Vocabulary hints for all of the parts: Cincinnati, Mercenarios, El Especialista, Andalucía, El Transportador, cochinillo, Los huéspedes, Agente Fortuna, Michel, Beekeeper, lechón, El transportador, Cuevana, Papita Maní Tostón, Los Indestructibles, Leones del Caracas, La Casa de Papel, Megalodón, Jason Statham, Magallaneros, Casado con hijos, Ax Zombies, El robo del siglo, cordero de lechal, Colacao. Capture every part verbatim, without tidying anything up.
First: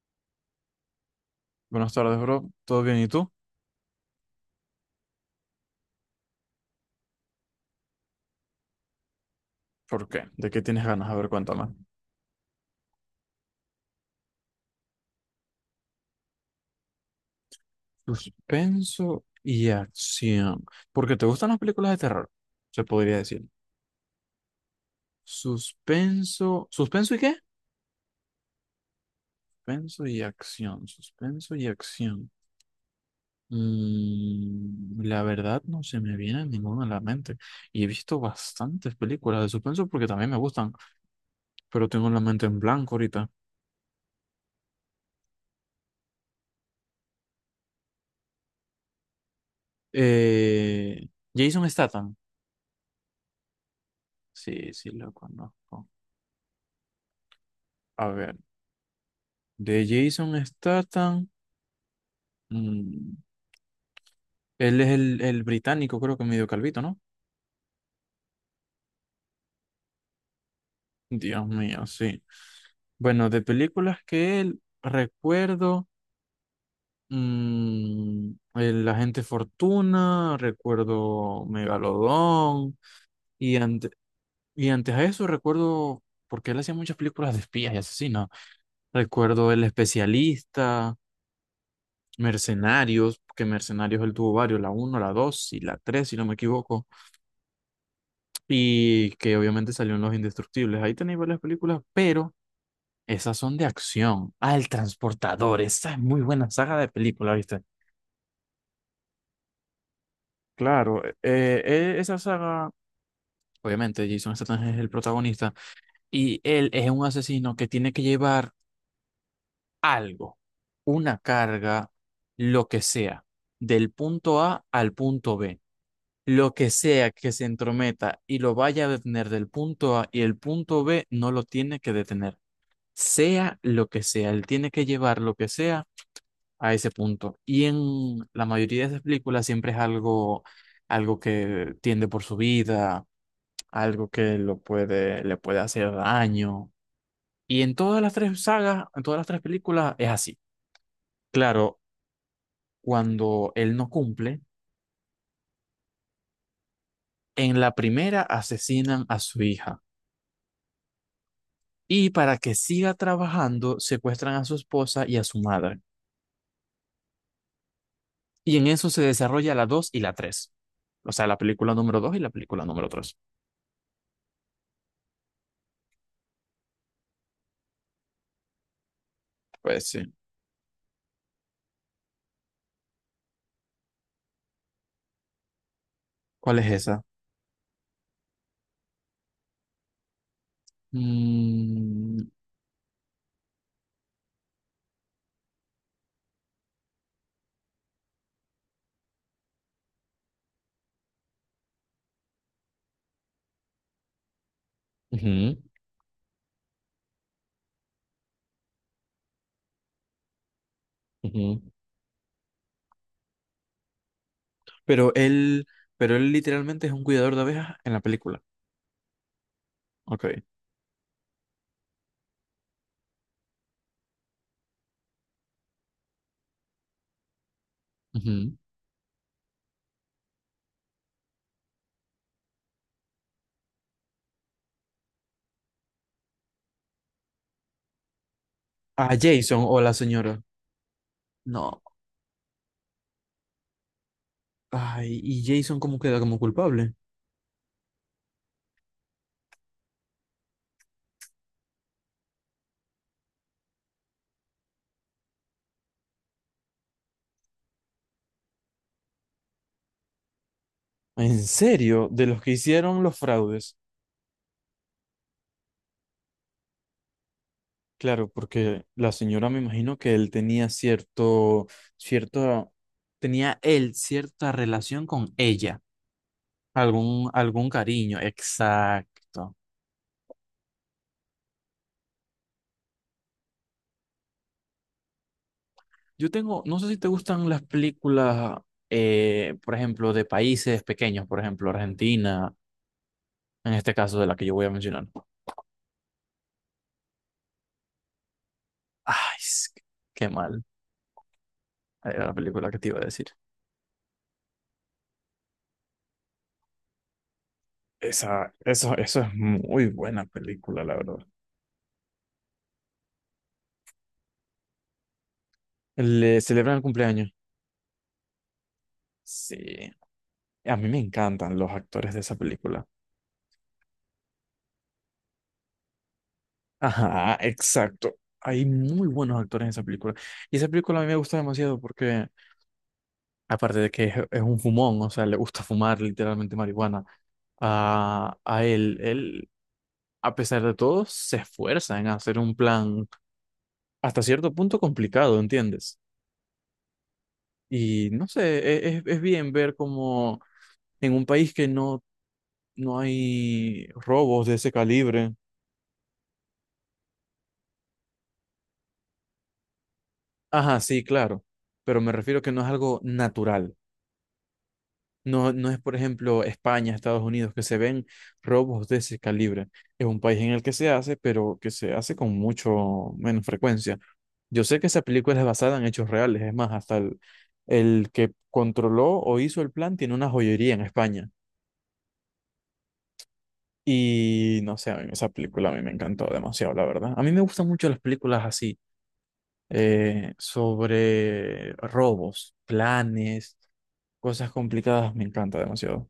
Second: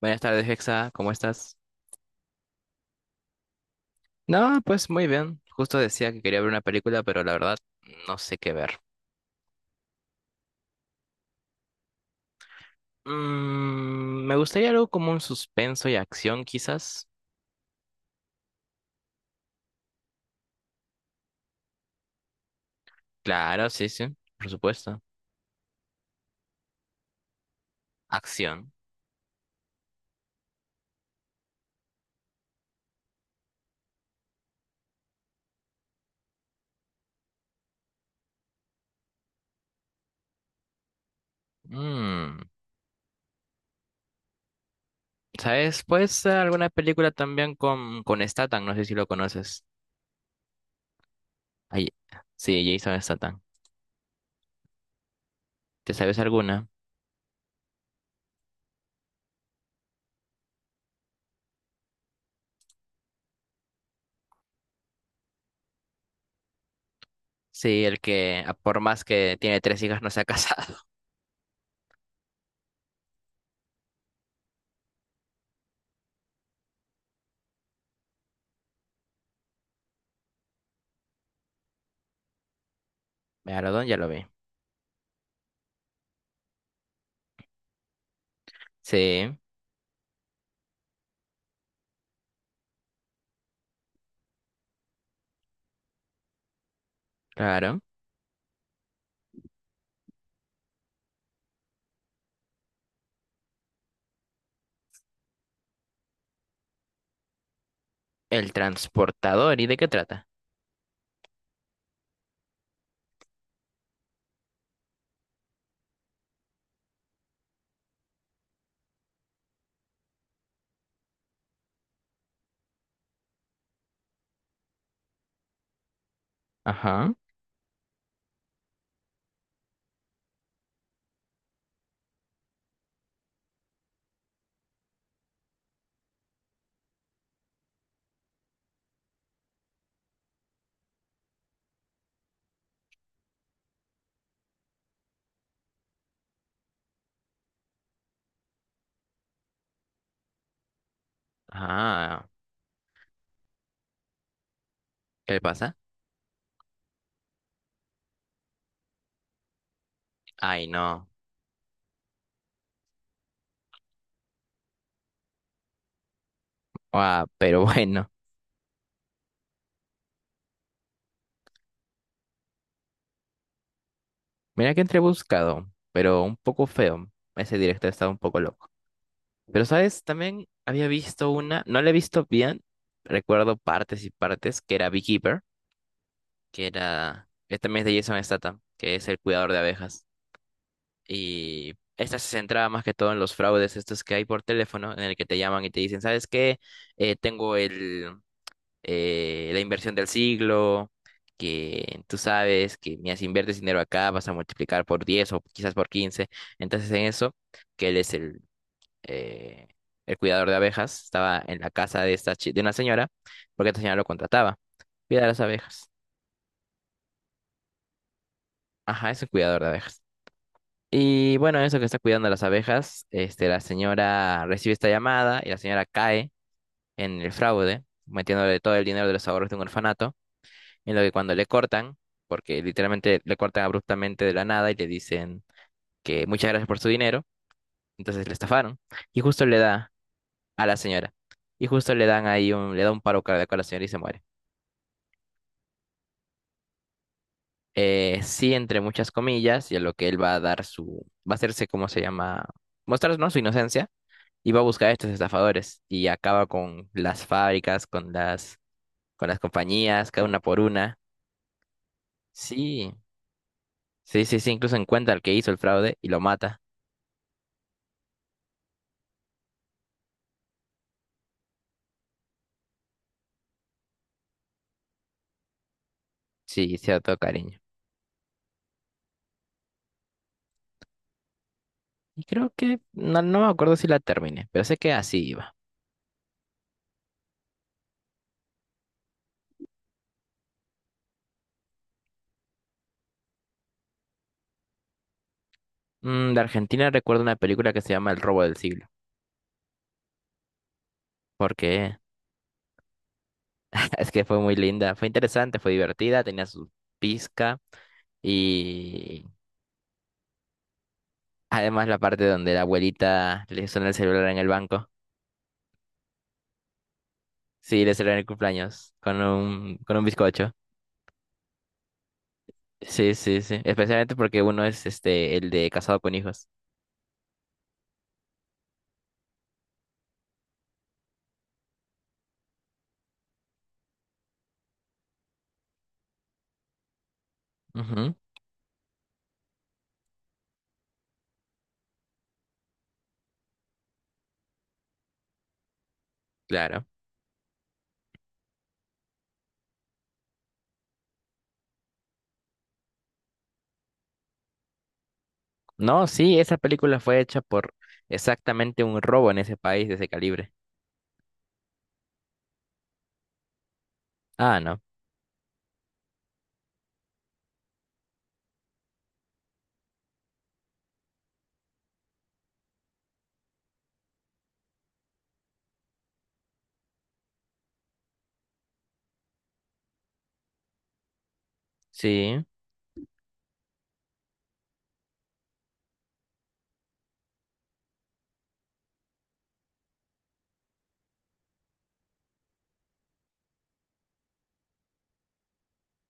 Buenas tardes, Hexa, ¿cómo estás? Buenas tardes, bro. ¿Todo bien? ¿Y tú? No, pues muy bien. Justo decía que quería ver una película, pero la verdad no sé qué ver. ¿Por qué? ¿De qué tienes ganas? A ver, cuéntame. Mm, me gustaría algo como un suspenso y acción, quizás. Suspenso y acción. Porque te gustan las películas de terror, se podría decir. Claro, sí, sí, por supuesto. Suspenso. ¿Suspenso y qué? Acción. Suspenso y acción. Suspenso y acción. Mm, la verdad no se me viene ninguna a la mente. Y he visto bastantes películas de suspenso porque también me gustan, pero tengo la Mm, mente en blanco ahorita. ¿sabes? Pues ser alguna película también con, con Statham, no sé si lo conoces. Eh, Jason Ay, Statham. sí, Jason Statham. Sí, sí, lo conozco. ¿Te sabes alguna? A ver. De Jason Statham. mm, Él es el, el británico, creo que medio calvito, ¿no? Sí, el que a por más que tiene tres hijas no se ha casado. Dios mío, sí. Bueno, de películas que él recuerdo. Mm, el Agente Fortuna, recuerdo Megalodón. Y, Megalodón ante- ya lo vi. y antes a eso recuerdo. Porque él hacía muchas películas de espías y asesinos. Sí, Recuerdo El Especialista, Mercenarios, que Mercenarios él tuvo varios, la uno la dos y la tres si no me equivoco. claro. Y que obviamente salió en Los Indestructibles. Ahí tenéis varias películas, pero esas son de acción. Ah, El Transportador. Esa es muy buena saga de película, ¿viste? El transportador, ¿y de qué trata? Claro, eh, eh, esa saga, obviamente Jason Statham es el protagonista y él es un asesino que tiene que llevar algo, una carga, lo que sea, del punto A al punto B. Lo que sea Ajá. que se entrometa y lo vaya a detener del punto A y el punto B no lo tiene que detener. Sea lo que sea, él tiene que llevar lo que sea a ese punto. Y en la mayoría de esas películas siempre es algo, algo que tiende por su vida, algo que lo puede, le puede hacer daño. Y en todas las tres sagas, en todas las tres películas es así. Claro, Ah, cuando él no cumple, ¿qué le pasa? en la primera asesinan a su hija. Ay, no. Y para que siga trabajando, secuestran a su esposa y a su madre. Ah, pero bueno. Y en eso se desarrolla la dos y la tres. O sea, la película número dos y la película número tres. Mira que entré buscado, pero un poco feo. Ese directo estaba un poco loco. Pero, Pues ¿sabes? sí. También había visto una, no la he visto bien, recuerdo partes y partes, que era Beekeeper. ¿Cuál Que es esa? era... Este mes de Jason Statham, que es el cuidador de abejas. Y esta Mm, se centraba más que todo en los fraudes estos que hay por teléfono, en el que te llaman y te dicen, ¿sabes qué? Eh, tengo el... eh, la inversión del siglo, que tú sabes que mira, si inviertes dinero acá vas a multiplicar por diez o ujú, quizás por quince. Entonces en eso, que él es el, eh, el cuidador de abejas, estaba ujú. en la casa de, esta, chi- de una señora, porque esta señora lo contrataba, Pero cuidar las él, abejas. pero él literalmente es un cuidador de abejas en la película. Ajá, es un cuidador de abejas. Ok. Y bueno, eso que está cuidando las abejas, este, la señora recibe esta llamada y la señora cae en el fraude, Ujú. metiéndole todo el dinero de los ahorros de un orfanato. En lo que cuando le cortan, porque literalmente le cortan abruptamente de la nada y le dicen que muchas gracias por su dinero, entonces le estafaron. ¿A Y justo le Jason o da la señora? a la señora. Y No. justo le dan ahí un, le da un paro cardíaco a la señora y se muere. Ay, ¿y Jason cómo queda como culpable? Eh, sí, entre muchas comillas, y a lo que él va a dar su, va a hacerse, ¿cómo se llama? Mostrar, ¿no? Su inocencia. Y va a buscar a estos estafadores. Y acaba con las fábricas, con las, con las compañías, cada una por una. ¿En serio? De los que Sí, hicieron los fraudes. sí, sí, sí, incluso encuentra al que hizo el fraude y lo mata. Claro, porque la señora me imagino que él tenía cierto, cierto, tenía él cierta relación con ella, Sí, cierto algún, cariño. algún cariño, exacto. Y creo que no, no me acuerdo si la terminé, pero sé que así iba. Yo tengo, no sé si te gustan las películas, eh, por ejemplo, de países pequeños, por ejemplo, Argentina, en este caso de la que yo voy a mencionar. Mm, de Argentina recuerdo una película que se llama El robo del siglo, Ay, es que- qué mal, porque era la película que te iba a decir. es que fue muy linda, fue interesante, fue divertida, tenía su pizca. Esa, eso, eso Y es muy buena película, la verdad. además la parte donde la abuelita le suena el celular en el banco. Le celebran el cumpleaños. Sí, le celebran el cumpleaños con un Sí. con un bizcocho. A mí me encantan los actores de esa película. Sí, sí, sí, especialmente porque uno es este el de casado con hijos. Ajá, exacto. Hay muy buenos actores en esa película. Y esa película a mí me gusta demasiado porque, aparte de que es, es un fumón, o sea, le gusta fumar literalmente marihuana, Ujú, a, a él, él, a pesar de todo, se esfuerza en hacer un plan hasta cierto punto complicado, ¿entiendes? claro. Y no sé, e- es, es bien ver como en un país que no, no hay robos de ese calibre. No, sí, esa película fue hecha por exactamente un robo en ese país de ese calibre. Ajá, sí, claro, pero me refiero que no es algo natural. Ah, no. No, no es, por ejemplo, España, Estados Unidos, que se ven robos de ese calibre. Es un país en el que se hace, pero que se hace con mucho menos frecuencia. Yo sé que esa película es basada en hechos reales. Es más, hasta el, el que controló o hizo el plan tiene una joyería en España. Sí. Y no sé, a mí esa película a mí me encantó demasiado, la verdad. A mí me gustan mucho las películas así, eh, sobre robos, planes, cosas complicadas. Me encanta demasiado.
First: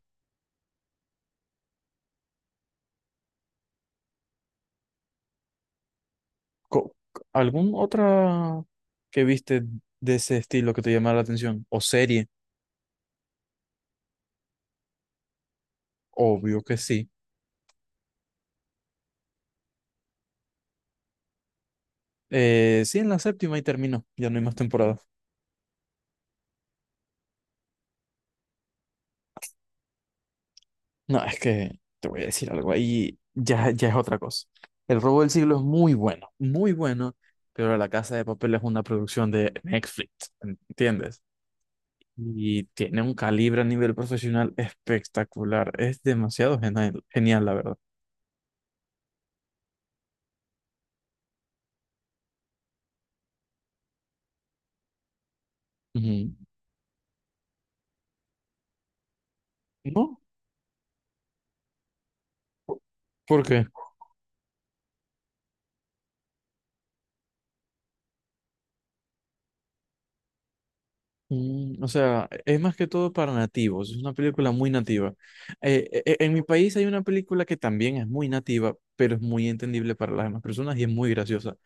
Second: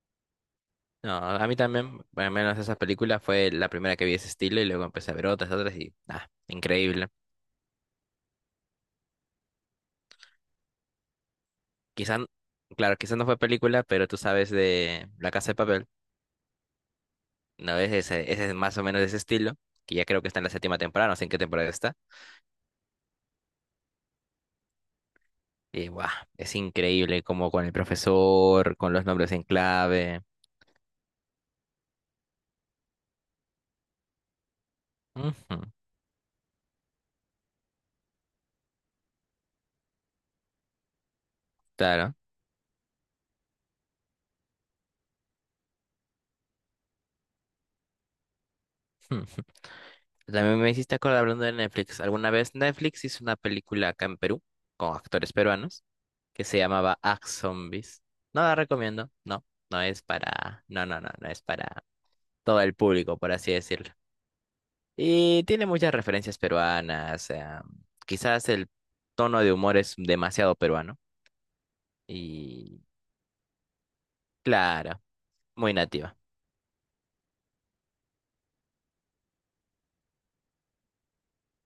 No, a mí también, bueno, al menos esa película fue la primera que vi de ese estilo y luego empecé a ver otras, otras y, ah, Co- increíble. ¿Algún otra que viste de ese estilo que te llamara la atención? ¿O Quizás, serie? claro, quizás no fue película, pero tú sabes de La Casa de Papel, Obvio que sí. ¿no? Es ese, ese es más o menos de ese estilo, que ya creo que está en la séptima temporada, no sé en qué temporada está. Eh, sí, en la séptima y terminó. Ya no hay más temporada. Y, guau, es increíble como con el profesor, con los nombres en clave. No, es que te voy a decir algo ahí. Ya, ya es otra cosa. El robo del siglo Ujú, es muy bueno, muy bueno, pero La Casa de Papel es una producción de Netflix, ¿entiendes? claro. Y tiene un calibre a nivel profesional espectacular. Es demasiado genial, genial, la verdad. También me hiciste acordar hablando de Netflix. ¿Alguna vez Netflix hizo una película acá en Perú con actores peruanos Ujú. que se llamaba Ax Zombies? No la recomiendo, no, no es ¿No? para, no, no, no, no es para todo el ¿Por público, por por así qué? decirlo. Y tiene muchas referencias peruanas, eh, quizás el tono de humor es demasiado peruano Mm, o sea, es más y que todo para nativos, es una película muy claro, nativa. muy Eh, e- e- nativa. En mi país hay una película que también es muy nativa, pero es muy entendible para las demás personas y es muy graciosa.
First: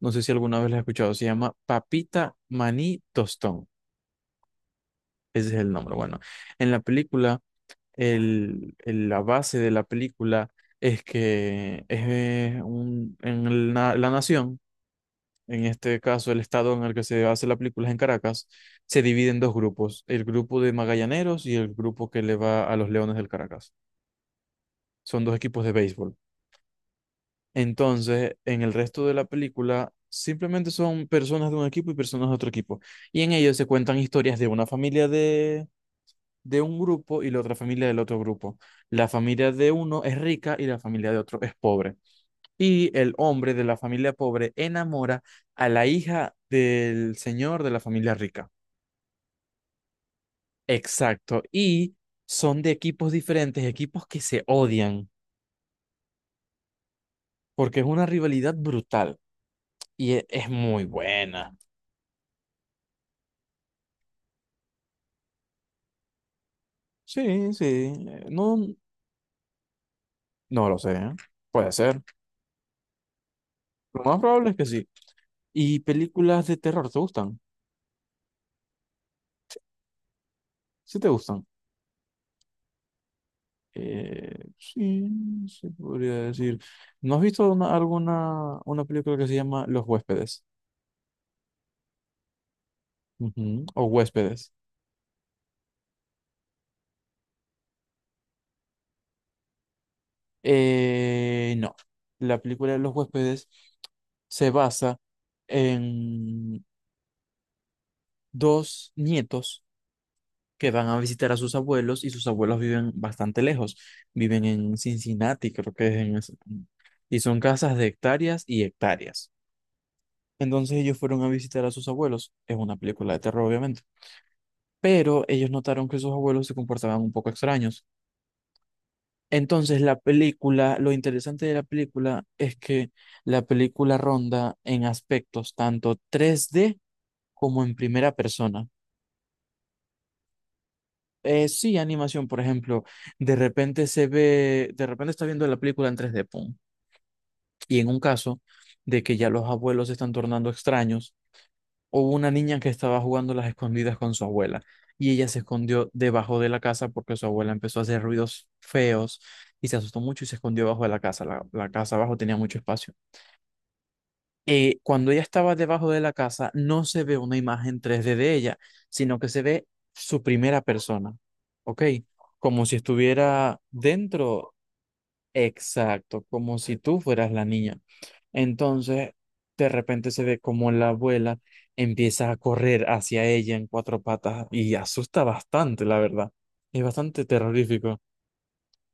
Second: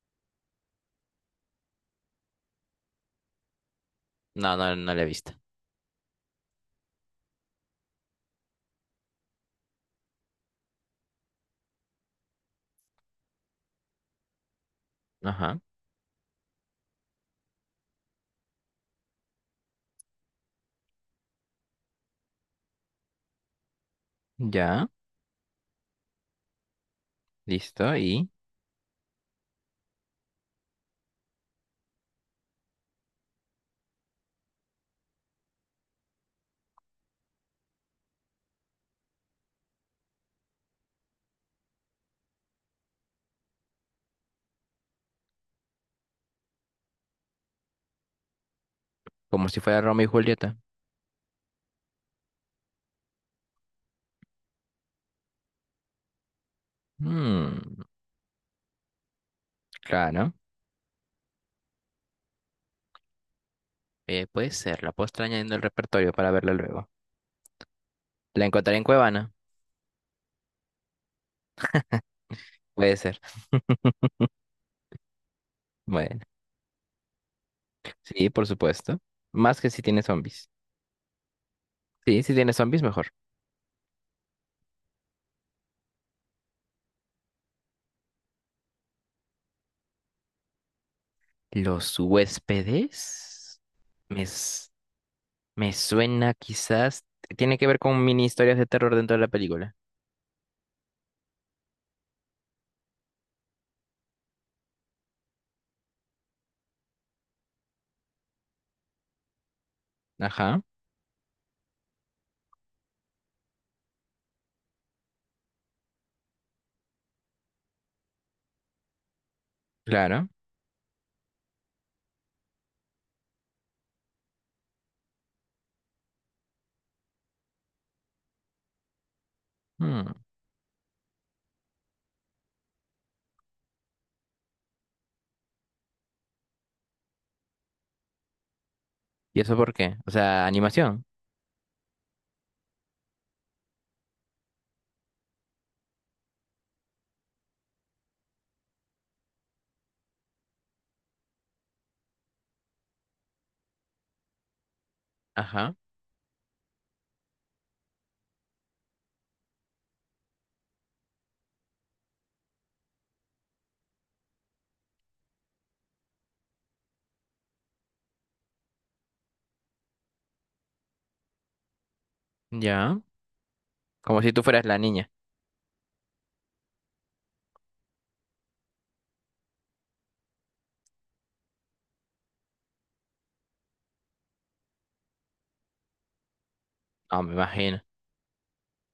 No sé si alguna vez la has escuchado, se llama Papita Maní Tostón, No, no, no la he visto. ese es el nombre. Bueno, en la película, el, el- la base de la película es que es eh, un- en la la nación, Ajá, en este caso el estado en el que se hace la película es en Caracas, se divide en dos grupos, el grupo de Magallaneros y el grupo que le va a los Leones del Caracas. ya, Son dos equipos de béisbol. listo, y Entonces, en el resto de la película, simplemente son personas de un equipo y personas de otro equipo. Y en ellos se cuentan historias de una familia de, de un grupo y la otra familia del otro grupo. La familia de uno es rica y la familia de otro es pobre. Y el hombre de la familia pobre enamora a la hija del señor de la familia rica. como si fuera Romeo y Julieta. Exacto. Y son de equipos diferentes, equipos que se odian, porque Mm, es una rivalidad brutal y e- claro. es, muy buena. Eh, puede ser, la puedo estar añadiendo el repertorio para verla luego. Sí, sí. eh, ¿La No, encontraré en Cuevana? no lo sé. ¿Eh? Puede ser. Puede ser. Lo más probable es que sí. ¿Y Bueno, películas de terror te gustan? sí, por supuesto. Más que si tiene zombies. Sí, te gustan. Sí, si tiene zombies, mejor. Eh, sí, se podría decir. ¿No has visto una- alguna una película que se llama Los huéspedes? Los huéspedes. Ujú. O Me, huéspedes. s- me suena quizás. Tiene que ver con mini historias de terror dentro de la película. Eh, no. La película de los huéspedes se basa en dos nietos Ajá, que van a visitar a sus abuelos y sus abuelos viven bastante lejos. Viven en Cincinnati, creo que es en ese-. Y son casas de hectáreas y hectáreas. claro. Entonces ellos fueron a visitar a sus abuelos. Es una película de terror, obviamente. Pero ellos notaron que sus abuelos se comportaban un poco extraños. Entonces, la Mm, película, lo interesante de la película es que la película ronda en aspectos tanto tres d como en primera persona. ¿Y eso por qué? O sea, animación. Eh, sí, animación, por ejemplo, de repente se ve, de repente está viendo la película en tres d pum. Y en un caso de que ya los abuelos se están tornando extraños, hubo una niña que estaba jugando las escondidas con su abuela y ella se Ajá, escondió debajo de la casa porque su abuela empezó a hacer ruidos feos y se asustó mucho y se escondió bajo de la casa. La, la casa abajo tenía mucho espacio. Eh, cuando ella estaba debajo de la casa, no se ve una imagen tres d de ella, sino que se ve su primera persona, ¿ok? Como si ya. estuviera Como si tú dentro, fueras la niña. exacto, como si tú fueras la niña. Entonces, de repente se ve como la abuela empieza a correr hacia ella en cuatro patas y asusta bastante, la verdad. Es bastante No, me imagino. terrorífico,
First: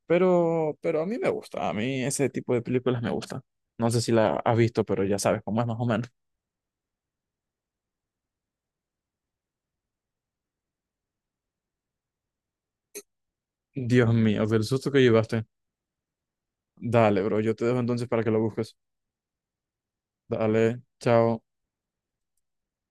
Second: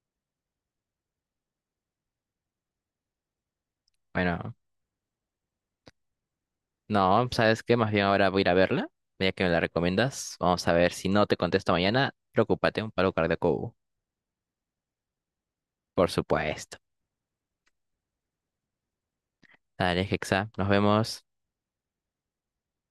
pero, pero, a mí me gusta, a mí ese tipo de películas me gusta. No sé si la Bueno, has visto, pero ya sabes cómo es más o menos. no, ¿sabes qué? Más bien ahora voy a ir a verla, ya que me la recomiendas. Vamos a ver, si no te contesto mañana, preocúpate, un paro cardíaco, hubo. Dios mío, del susto que llevaste. Por supuesto. Dale, bro, yo te dejo entonces para que lo busques. Dale, Hexa, nos Dale, vemos. chao.